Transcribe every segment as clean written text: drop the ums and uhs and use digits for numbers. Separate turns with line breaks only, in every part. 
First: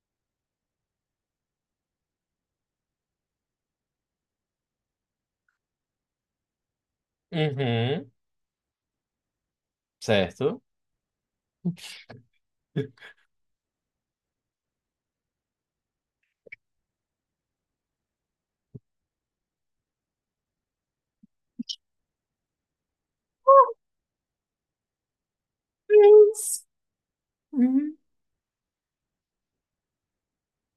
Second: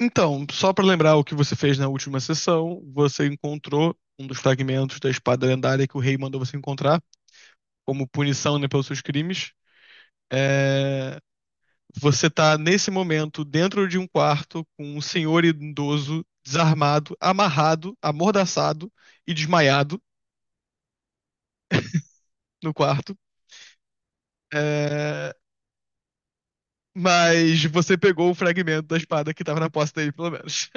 Então, só para lembrar o que você fez na última sessão, você encontrou um dos fragmentos da espada lendária que o rei mandou você encontrar, como
Uhum,
punição, né, pelos seus crimes.
certo.
É, Você está nesse momento, dentro de um quarto com um senhor idoso, desarmado, amarrado, amordaçado e desmaiado no quarto. É,
Deus.
Mas
Uhum.
você pegou o fragmento da espada que estava na posse dele, pelo menos.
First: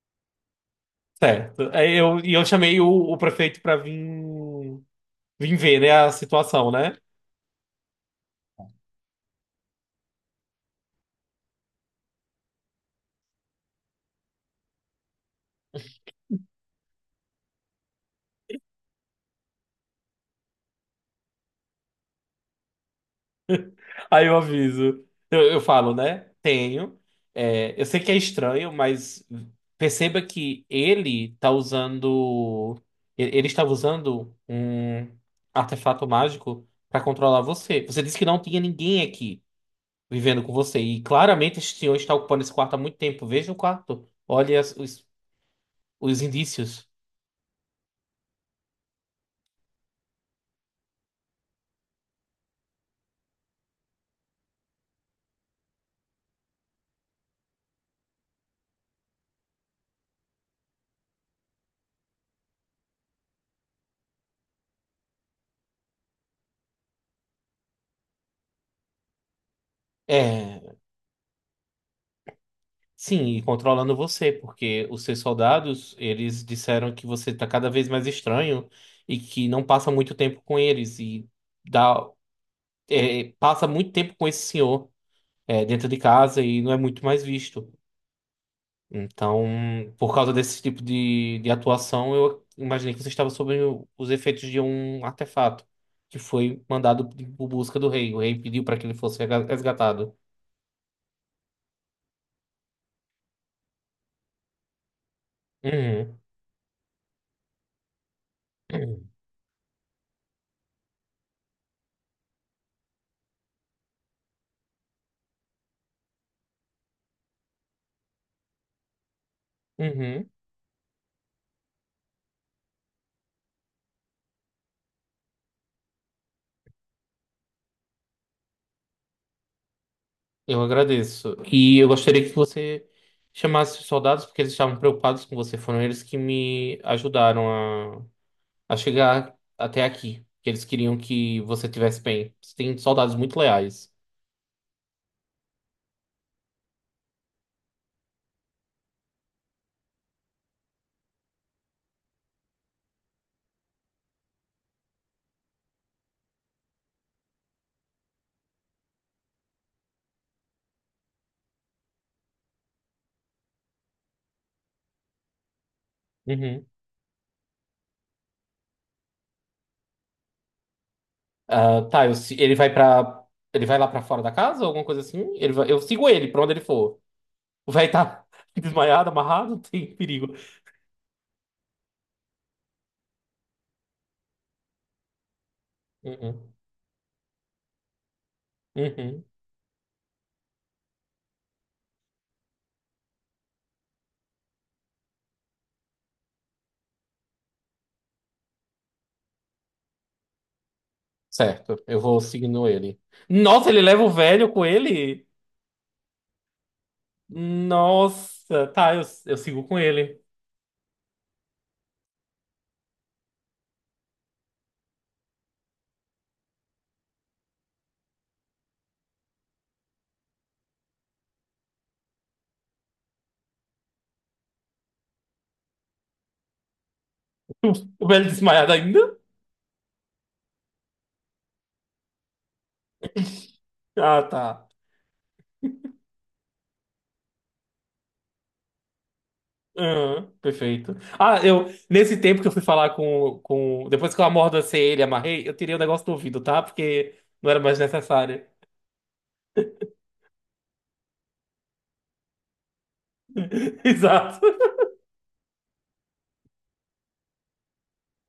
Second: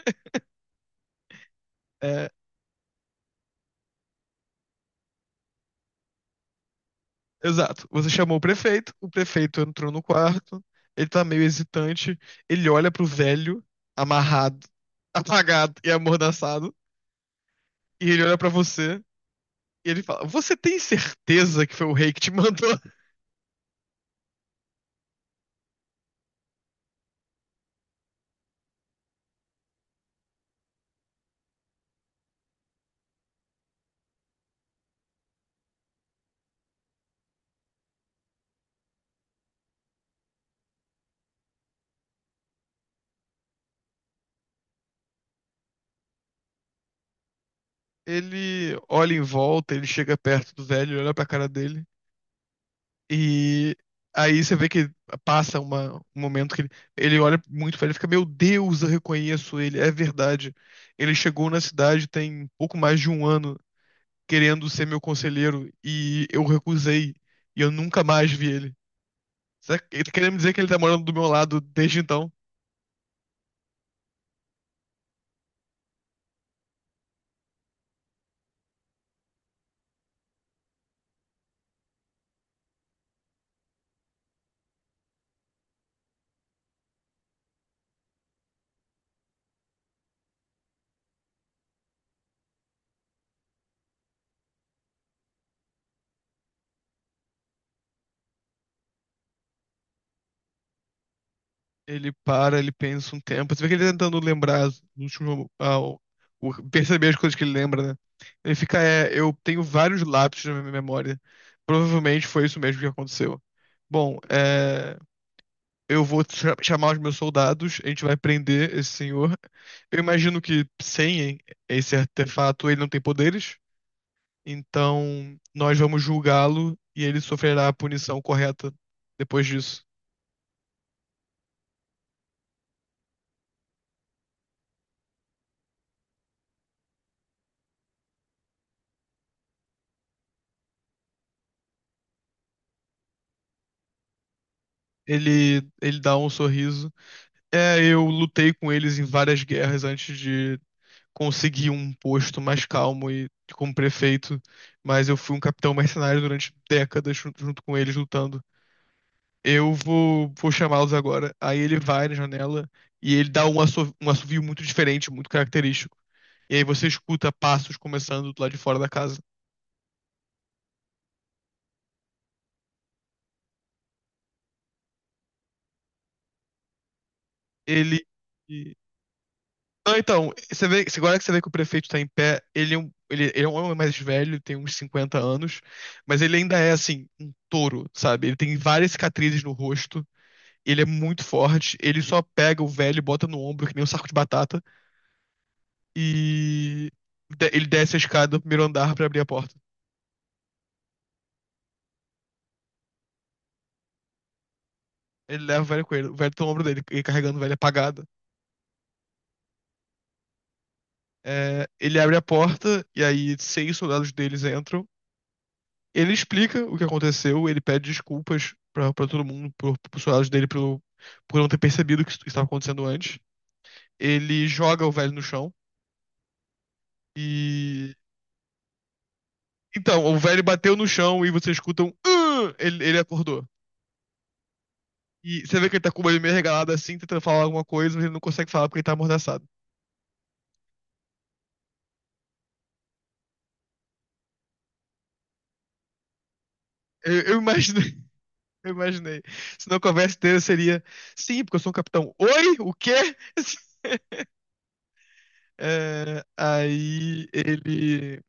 Certo. Aí eu, e eu chamei o prefeito pra vir, vir ver, né, a situação, né?
Exato. Você chamou o prefeito entrou no quarto, ele tá meio hesitante, ele olha pro velho, amarrado, apagado e amordaçado, e ele olha pra você e ele fala: Você tem certeza que foi o rei que te mandou?
Aí eu aviso. Eu falo, né? Tenho. É, eu sei que é estranho, mas perceba que ele tá usando. Ele estava usando um artefato mágico para controlar você. Você disse que não tinha ninguém aqui vivendo com você. E claramente esse senhor está ocupando esse quarto há muito tempo. Veja o quarto. Olha os indícios.
Ele olha em volta, ele chega perto do velho. Ele olha pra cara dele, e aí você vê que passa um momento que ele olha muito pra ele e fica: Meu Deus, eu reconheço ele, é verdade. Ele chegou na cidade tem pouco mais de um ano, querendo ser meu conselheiro e eu recusei e eu nunca mais vi ele. Será que ele tá querendo me dizer que ele
É.
tá morando do meu lado desde então?
Sim, e controlando você, porque os seus soldados, eles disseram que você tá cada vez mais estranho e que não passa muito tempo com eles e dá, é, passa muito tempo com esse senhor, é, dentro de casa e não é muito mais visto. Então, por causa desse tipo de atuação, eu imaginei que você estava sob os efeitos de um artefato que foi mandado por busca do rei. O rei pediu para que ele fosse resgatado.
Ele para, ele pensa um tempo. Você vê que ele tá tentando lembrar os últimos,
Uhum.
perceber as coisas que ele lembra, né? Ele fica, eu tenho vários lapsos na minha memória. Provavelmente foi isso mesmo que aconteceu. Bom, eu vou chamar os meus soldados, a gente vai prender esse senhor. Eu
Uhum.
imagino que sem esse artefato ele não tem poderes. Então, nós vamos julgá-lo e ele sofrerá a punição correta depois disso.
Eu agradeço. E eu gostaria que você chamasse os soldados, porque eles estavam preocupados com você. Foram eles que me ajudaram a, a chegar até aqui. Que eles queriam que você tivesse bem. Você tem soldados muito leais.
Ele dá um sorriso. É, eu lutei com eles em várias guerras antes de conseguir um posto mais calmo e como prefeito, mas eu fui um capitão mercenário durante décadas junto com eles lutando. Eu vou chamá-los agora. Aí ele vai na janela e ele dá um um assovio muito diferente, muito característico. E aí
Uhum.
você escuta passos começando do lado de fora da casa.
Ah, tá, eu se- ele vai lá pra fora da casa, alguma coisa assim? Eu sigo ele pra onde ele for. Vai
Ele
estar desmaiado, amarrado, não
Não,
tem
então,
perigo.
você vê, agora que você vê que o prefeito tá em pé, ele é um homem mais velho, tem uns 50 anos, mas ele
Uhum.
ainda é, assim, um touro, sabe? Ele tem várias
Uhum.
cicatrizes no rosto, ele é muito forte, ele só pega o velho e bota no ombro, que nem um saco de batata, e ele desce a escada do primeiro andar pra abrir a porta.
Certo, eu vou seguindo ele. Nossa, ele leva o velho com ele?
Ele leva o velho com ele, o velho tá no ombro dele, ele carregando o velho apagado.
Nossa, tá, eu sigo com ele.
É, ele abre a porta, e aí seis soldados deles entram. Ele explica o que aconteceu, ele pede desculpas pra todo mundo, pros soldados dele, pelo, por não ter percebido o que isso estava acontecendo antes. Ele joga o velho no chão e.
O Belo desmaiado ainda?
Então, o velho bateu no chão e você escuta um. "Ah!" Ele acordou.
Ah, tá.
E você vê que ele tá com o olho meio regalado assim, tentando falar alguma coisa, mas ele não consegue falar porque ele tá amordaçado.
Aham, perfeito. Ah, eu, nesse tempo que eu fui falar com, com. Depois que eu amordacei ele, e amarrei, eu tirei o negócio do ouvido, tá? Porque
Eu
não era mais
imaginei,
necessário.
eu imaginei. Senão a conversa inteira seria: sim, porque eu sou um capitão. Oi? O quê?
Exato.
É, aí ele.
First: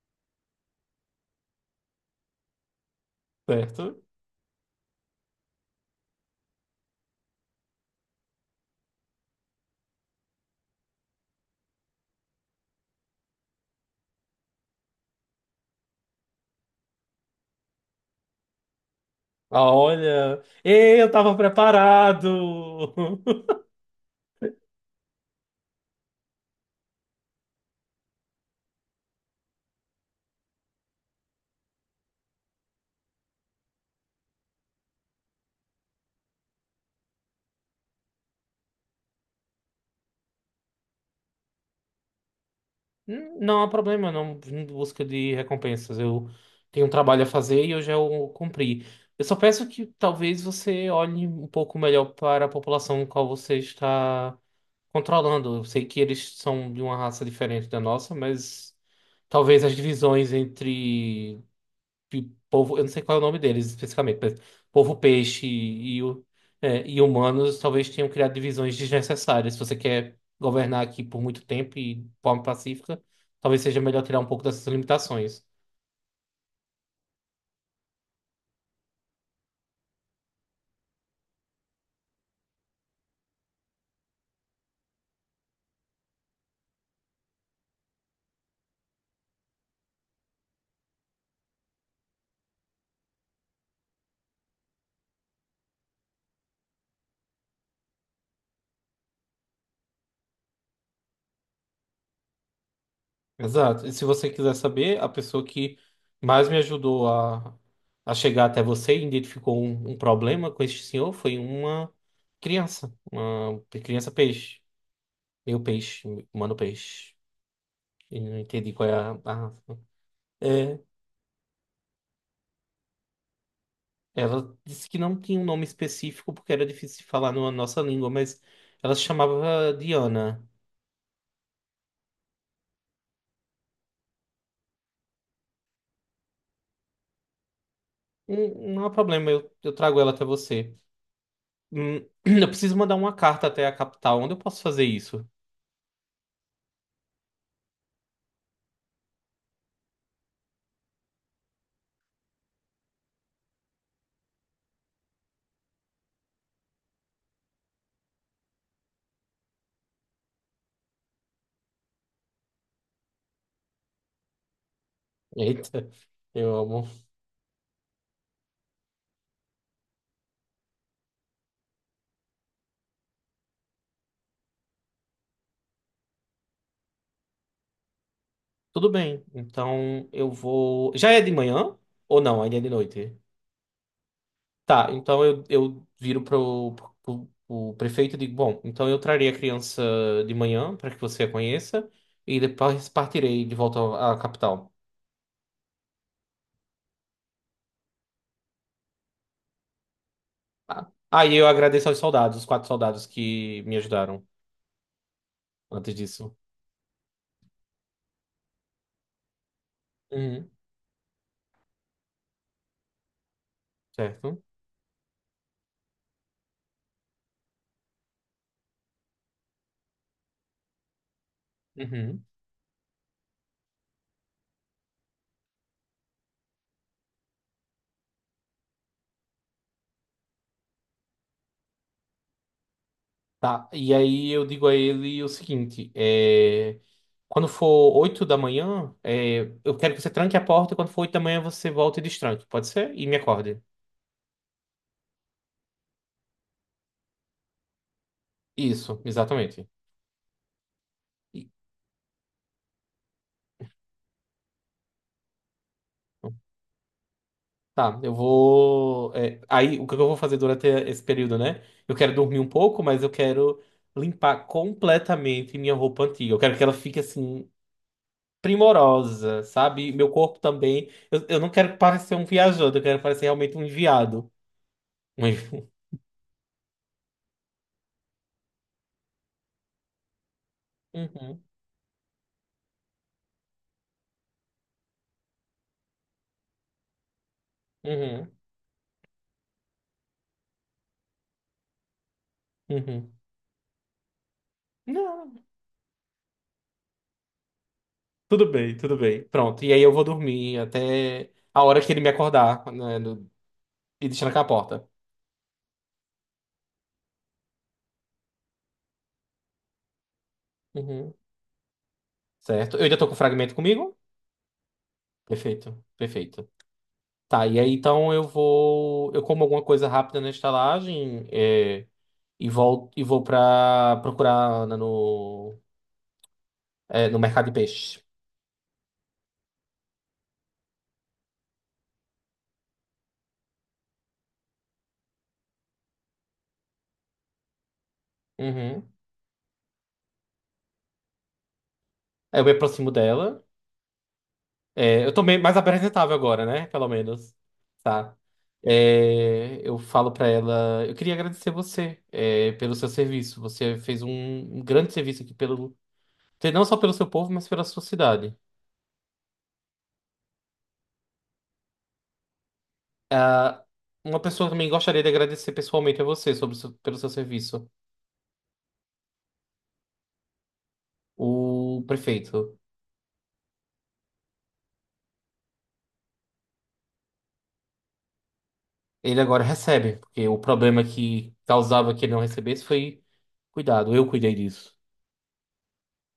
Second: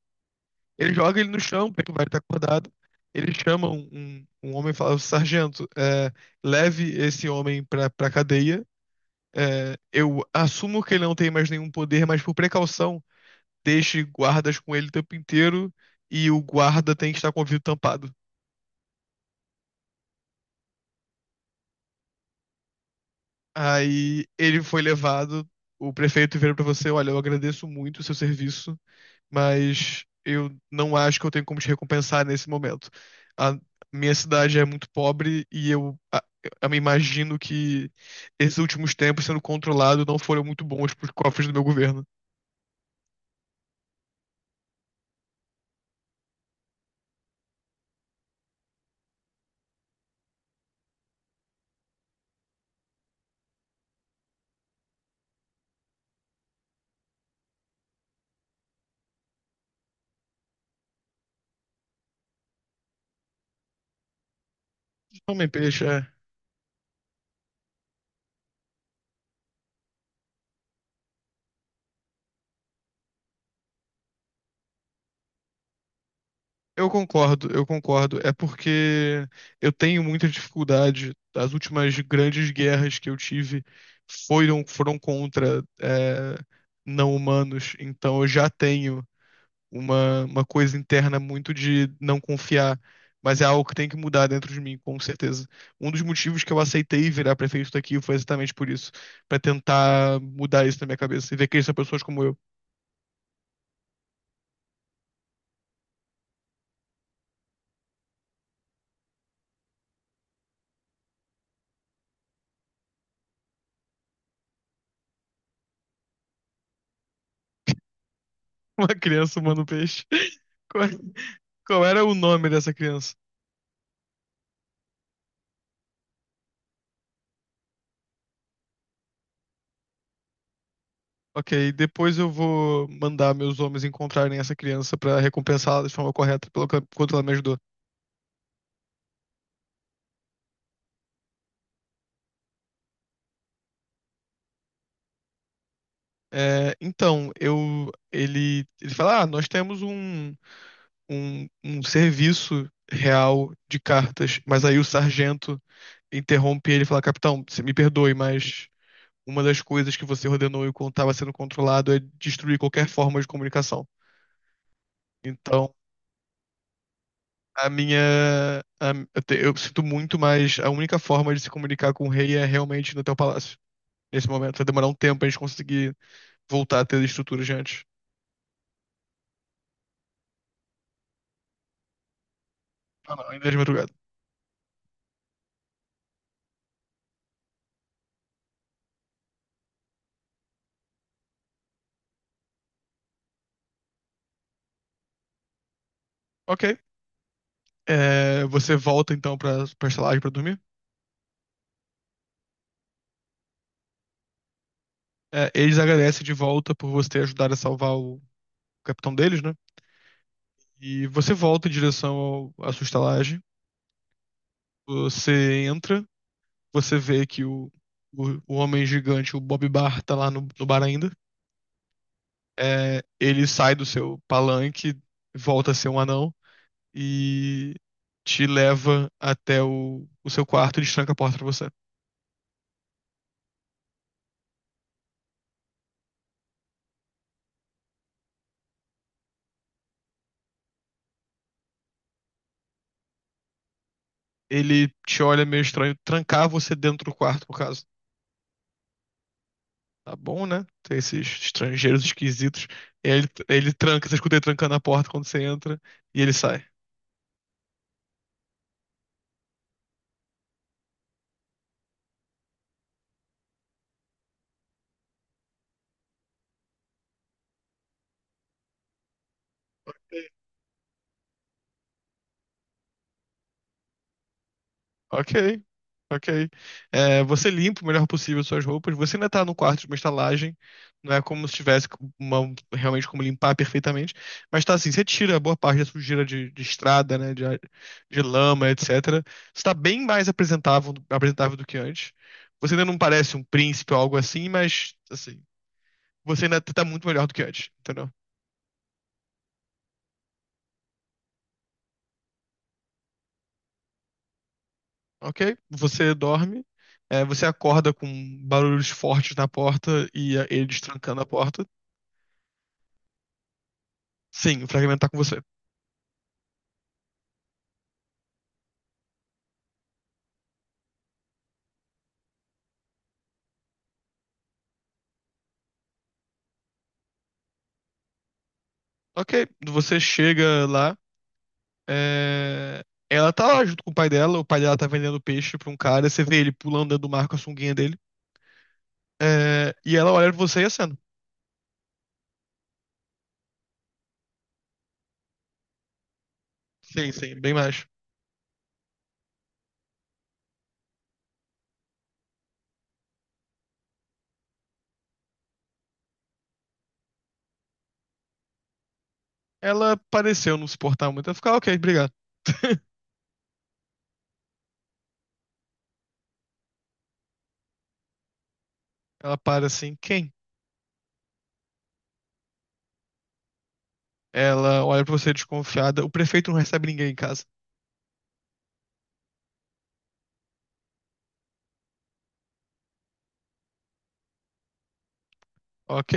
Ele joga ele no chão, porque o velho tá acordado. Ele chama um,
Certo.
um, um homem e fala: Sargento, leve esse homem pra cadeia. É, eu assumo que ele não tem mais nenhum poder, mas por precaução, deixe guardas com ele o tempo inteiro e o guarda tem que estar com o ouvido tampado.
Ah, olha. Ei, eu tava preparado.
Aí ele foi levado, o prefeito virou pra você, olha, eu agradeço muito o seu serviço, mas eu não acho que eu tenho como te recompensar nesse momento. A minha cidade é muito pobre e eu me imagino que esses últimos tempos sendo controlado não foram muito bons pros cofres do meu governo.
Não há problema, não vim em busca de recompensas. Eu tenho um trabalho a fazer e eu já o cumpri. Eu só peço que talvez você olhe um pouco melhor para a população com a qual você está controlando. Eu sei que eles são de uma raça diferente da nossa, mas talvez as divisões entre de povo, eu não sei qual é o nome deles especificamente, mas povo peixe
Homem peixe.
e é, e humanos talvez tenham criado divisões desnecessárias. Se você quer governar aqui por muito tempo e de forma pacífica, talvez seja melhor tirar um pouco dessas limitações.
Eu concordo, eu concordo. É porque eu tenho muita dificuldade. As últimas grandes guerras que eu tive foram contra não humanos. Então eu já tenho uma coisa interna muito de não confiar. Mas é algo que tem que mudar dentro de mim, com certeza. Um dos motivos que eu aceitei virar prefeito daqui foi exatamente por isso, pra tentar mudar isso na minha cabeça e ver que são pessoas como eu.
Exato. E se você quiser saber, a pessoa que mais me ajudou a chegar até você e identificou um problema com este senhor foi uma criança peixe, meu peixe, humano peixe. Eu não entendi
Uma
qual é
criança
a...
humano peixe.
É,
Qual, qual era o nome dessa criança?
ela disse que não tinha um nome específico porque era difícil de falar na nossa língua, mas ela se chamava Diana.
Ok, depois eu vou mandar meus homens encontrarem essa criança pra recompensá-la de forma correta pelo quanto ela me ajudou.
Não há problema, eu trago ela até você. Hum, Eu preciso mandar uma carta até a capital. Onde eu posso fazer isso?
É, então, ele fala, ah, nós temos um serviço real de cartas, mas aí o sargento interrompe ele e fala, capitão, você me perdoe, mas uma das coisas que você ordenou enquanto estava sendo controlado é destruir qualquer forma de comunicação. Então,
Eita, eu amo.
a minha. Eu sinto muito, mas a única forma de se comunicar com o rei é realmente no teu palácio. Nesse momento. Vai demorar um tempo a gente conseguir voltar a ter as estruturas de antes.
Tudo bem, então eu vou. Já é de manhã? Ou não? Ainda é de
Ah,
noite?
não, ainda é de madrugada.
Tá, então eu viro pro, pro prefeito e digo: Bom, então eu trarei a criança de manhã para que você a conheça e depois partirei de volta à capital.
Ok. É, você volta então pra estalagem pra dormir.
Aí eu agradeço aos soldados, os quatro soldados que me ajudaram
É, eles
antes
agradecem de
disso.
volta por você ter ajudado a salvar o capitão deles, né?
Uhum,
E você volta em direção ao, à sua estalagem.
certo.
Você entra, você vê que o homem gigante, o Bob Barr, tá lá no bar ainda.
Uhum.
É, ele sai do seu palanque, volta a ser um anão e te leva até o seu quarto e destranca a porta pra você.
Tá. E aí eu digo a ele o seguinte: é, quando for oito da manhã, é, eu quero que você tranque a porta. Quando for oito da manhã, você volta e destranque, pode ser? E me acorde.
Ele te olha meio estranho, trancar você dentro do quarto, por caso.
Isso, exatamente.
Tá bom, né? Tem esses
E-
estrangeiros esquisitos. Ele tranca, você escuta ele trancando a porta quando você entra e ele sai.
tá, eu vou. É, aí o que eu vou fazer durante esse período, né? Eu quero dormir um pouco, mas eu quero limpar completamente minha roupa antiga. Eu quero que ela fique assim. Primorosa, sabe? Meu corpo também. Eu não quero parecer um viajante, eu quero parecer realmente um enviado. Um
Ok,
envi-
ok. É, você limpa o melhor possível suas roupas. Você ainda tá no quarto de uma estalagem. Não é
Uhum,
como se tivesse realmente como limpar perfeitamente. Mas tá assim, você tira boa parte da sujeira de estrada, né? De
uhum,
lama, etc. Você tá bem mais apresentável, apresentável do que antes. Você ainda não
uhum.
parece um príncipe ou algo assim, mas assim,
Não,
você ainda tá muito melhor do que antes, entendeu?
tudo bem, tudo bem. Pronto, e aí eu vou dormir até a hora que ele me acordar, né, no- e deixar com a porta.
Ok? Você dorme. É, você acorda com barulhos fortes na porta e é, eles
Uhum,
trancando a porta.
certo? Eu ainda tô com o fragmento comigo?
Sim, o fragmento tá com você.
Perfeito, perfeito. Tá, e aí então eu vou. Eu como alguma coisa rápida na estalagem é, e volto e vou pra procurar a Ana no, é, no mercado de peixe.
Ok, você chega lá, é, ela tá lá junto com o pai dela tá vendendo peixe pra um cara, você vê ele pulando dentro do mar com a sunguinha dele,
Uhum.
é, e ela olha pra você e acena.
Aí eu me aproximo dela. É, eu tô meio mais apresentável agora, né? Pelo
Sim,
menos.
sim, bem mais.
Tá. É, eu falo pra ela, eu queria agradecer você, é, pelo seu serviço. Você fez um grande serviço aqui pelo, não só pelo seu povo, mas pela sua cidade.
Ela pareceu não se portar muito, ela fica, "Ah, ok, obrigado."
Ah, uma pessoa também gostaria de agradecer pessoalmente a você sobre pelo seu serviço.
Ela para assim, quem?
O prefeito,
Ela olha pra você desconfiada, o prefeito não recebe ninguém em casa.
ele agora recebe, porque o problema que causava que ele não recebesse foi cuidado. Eu cuidei disso.
Ok,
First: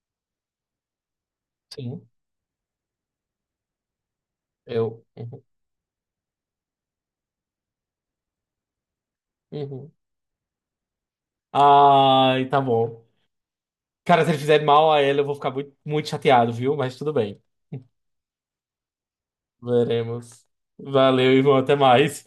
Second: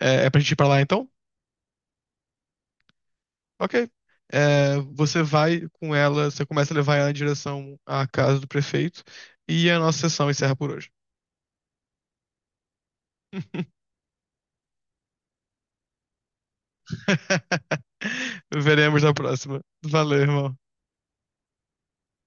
é, é pra gente ir pra lá então?
Sim,
Ok. É,
eu.
você
Uhum,
vai com ela, você começa a levar ela em direção à casa do prefeito e a
uhum.
nossa sessão encerra por hoje.
Ai, tá bom. Cara, se ele fizer mal a ela, eu vou ficar muito, muito chateado, viu? Mas tudo bem.
Veremos na próxima. Valeu,
Veremos.
irmão.
Valeu, irmão. Até mais.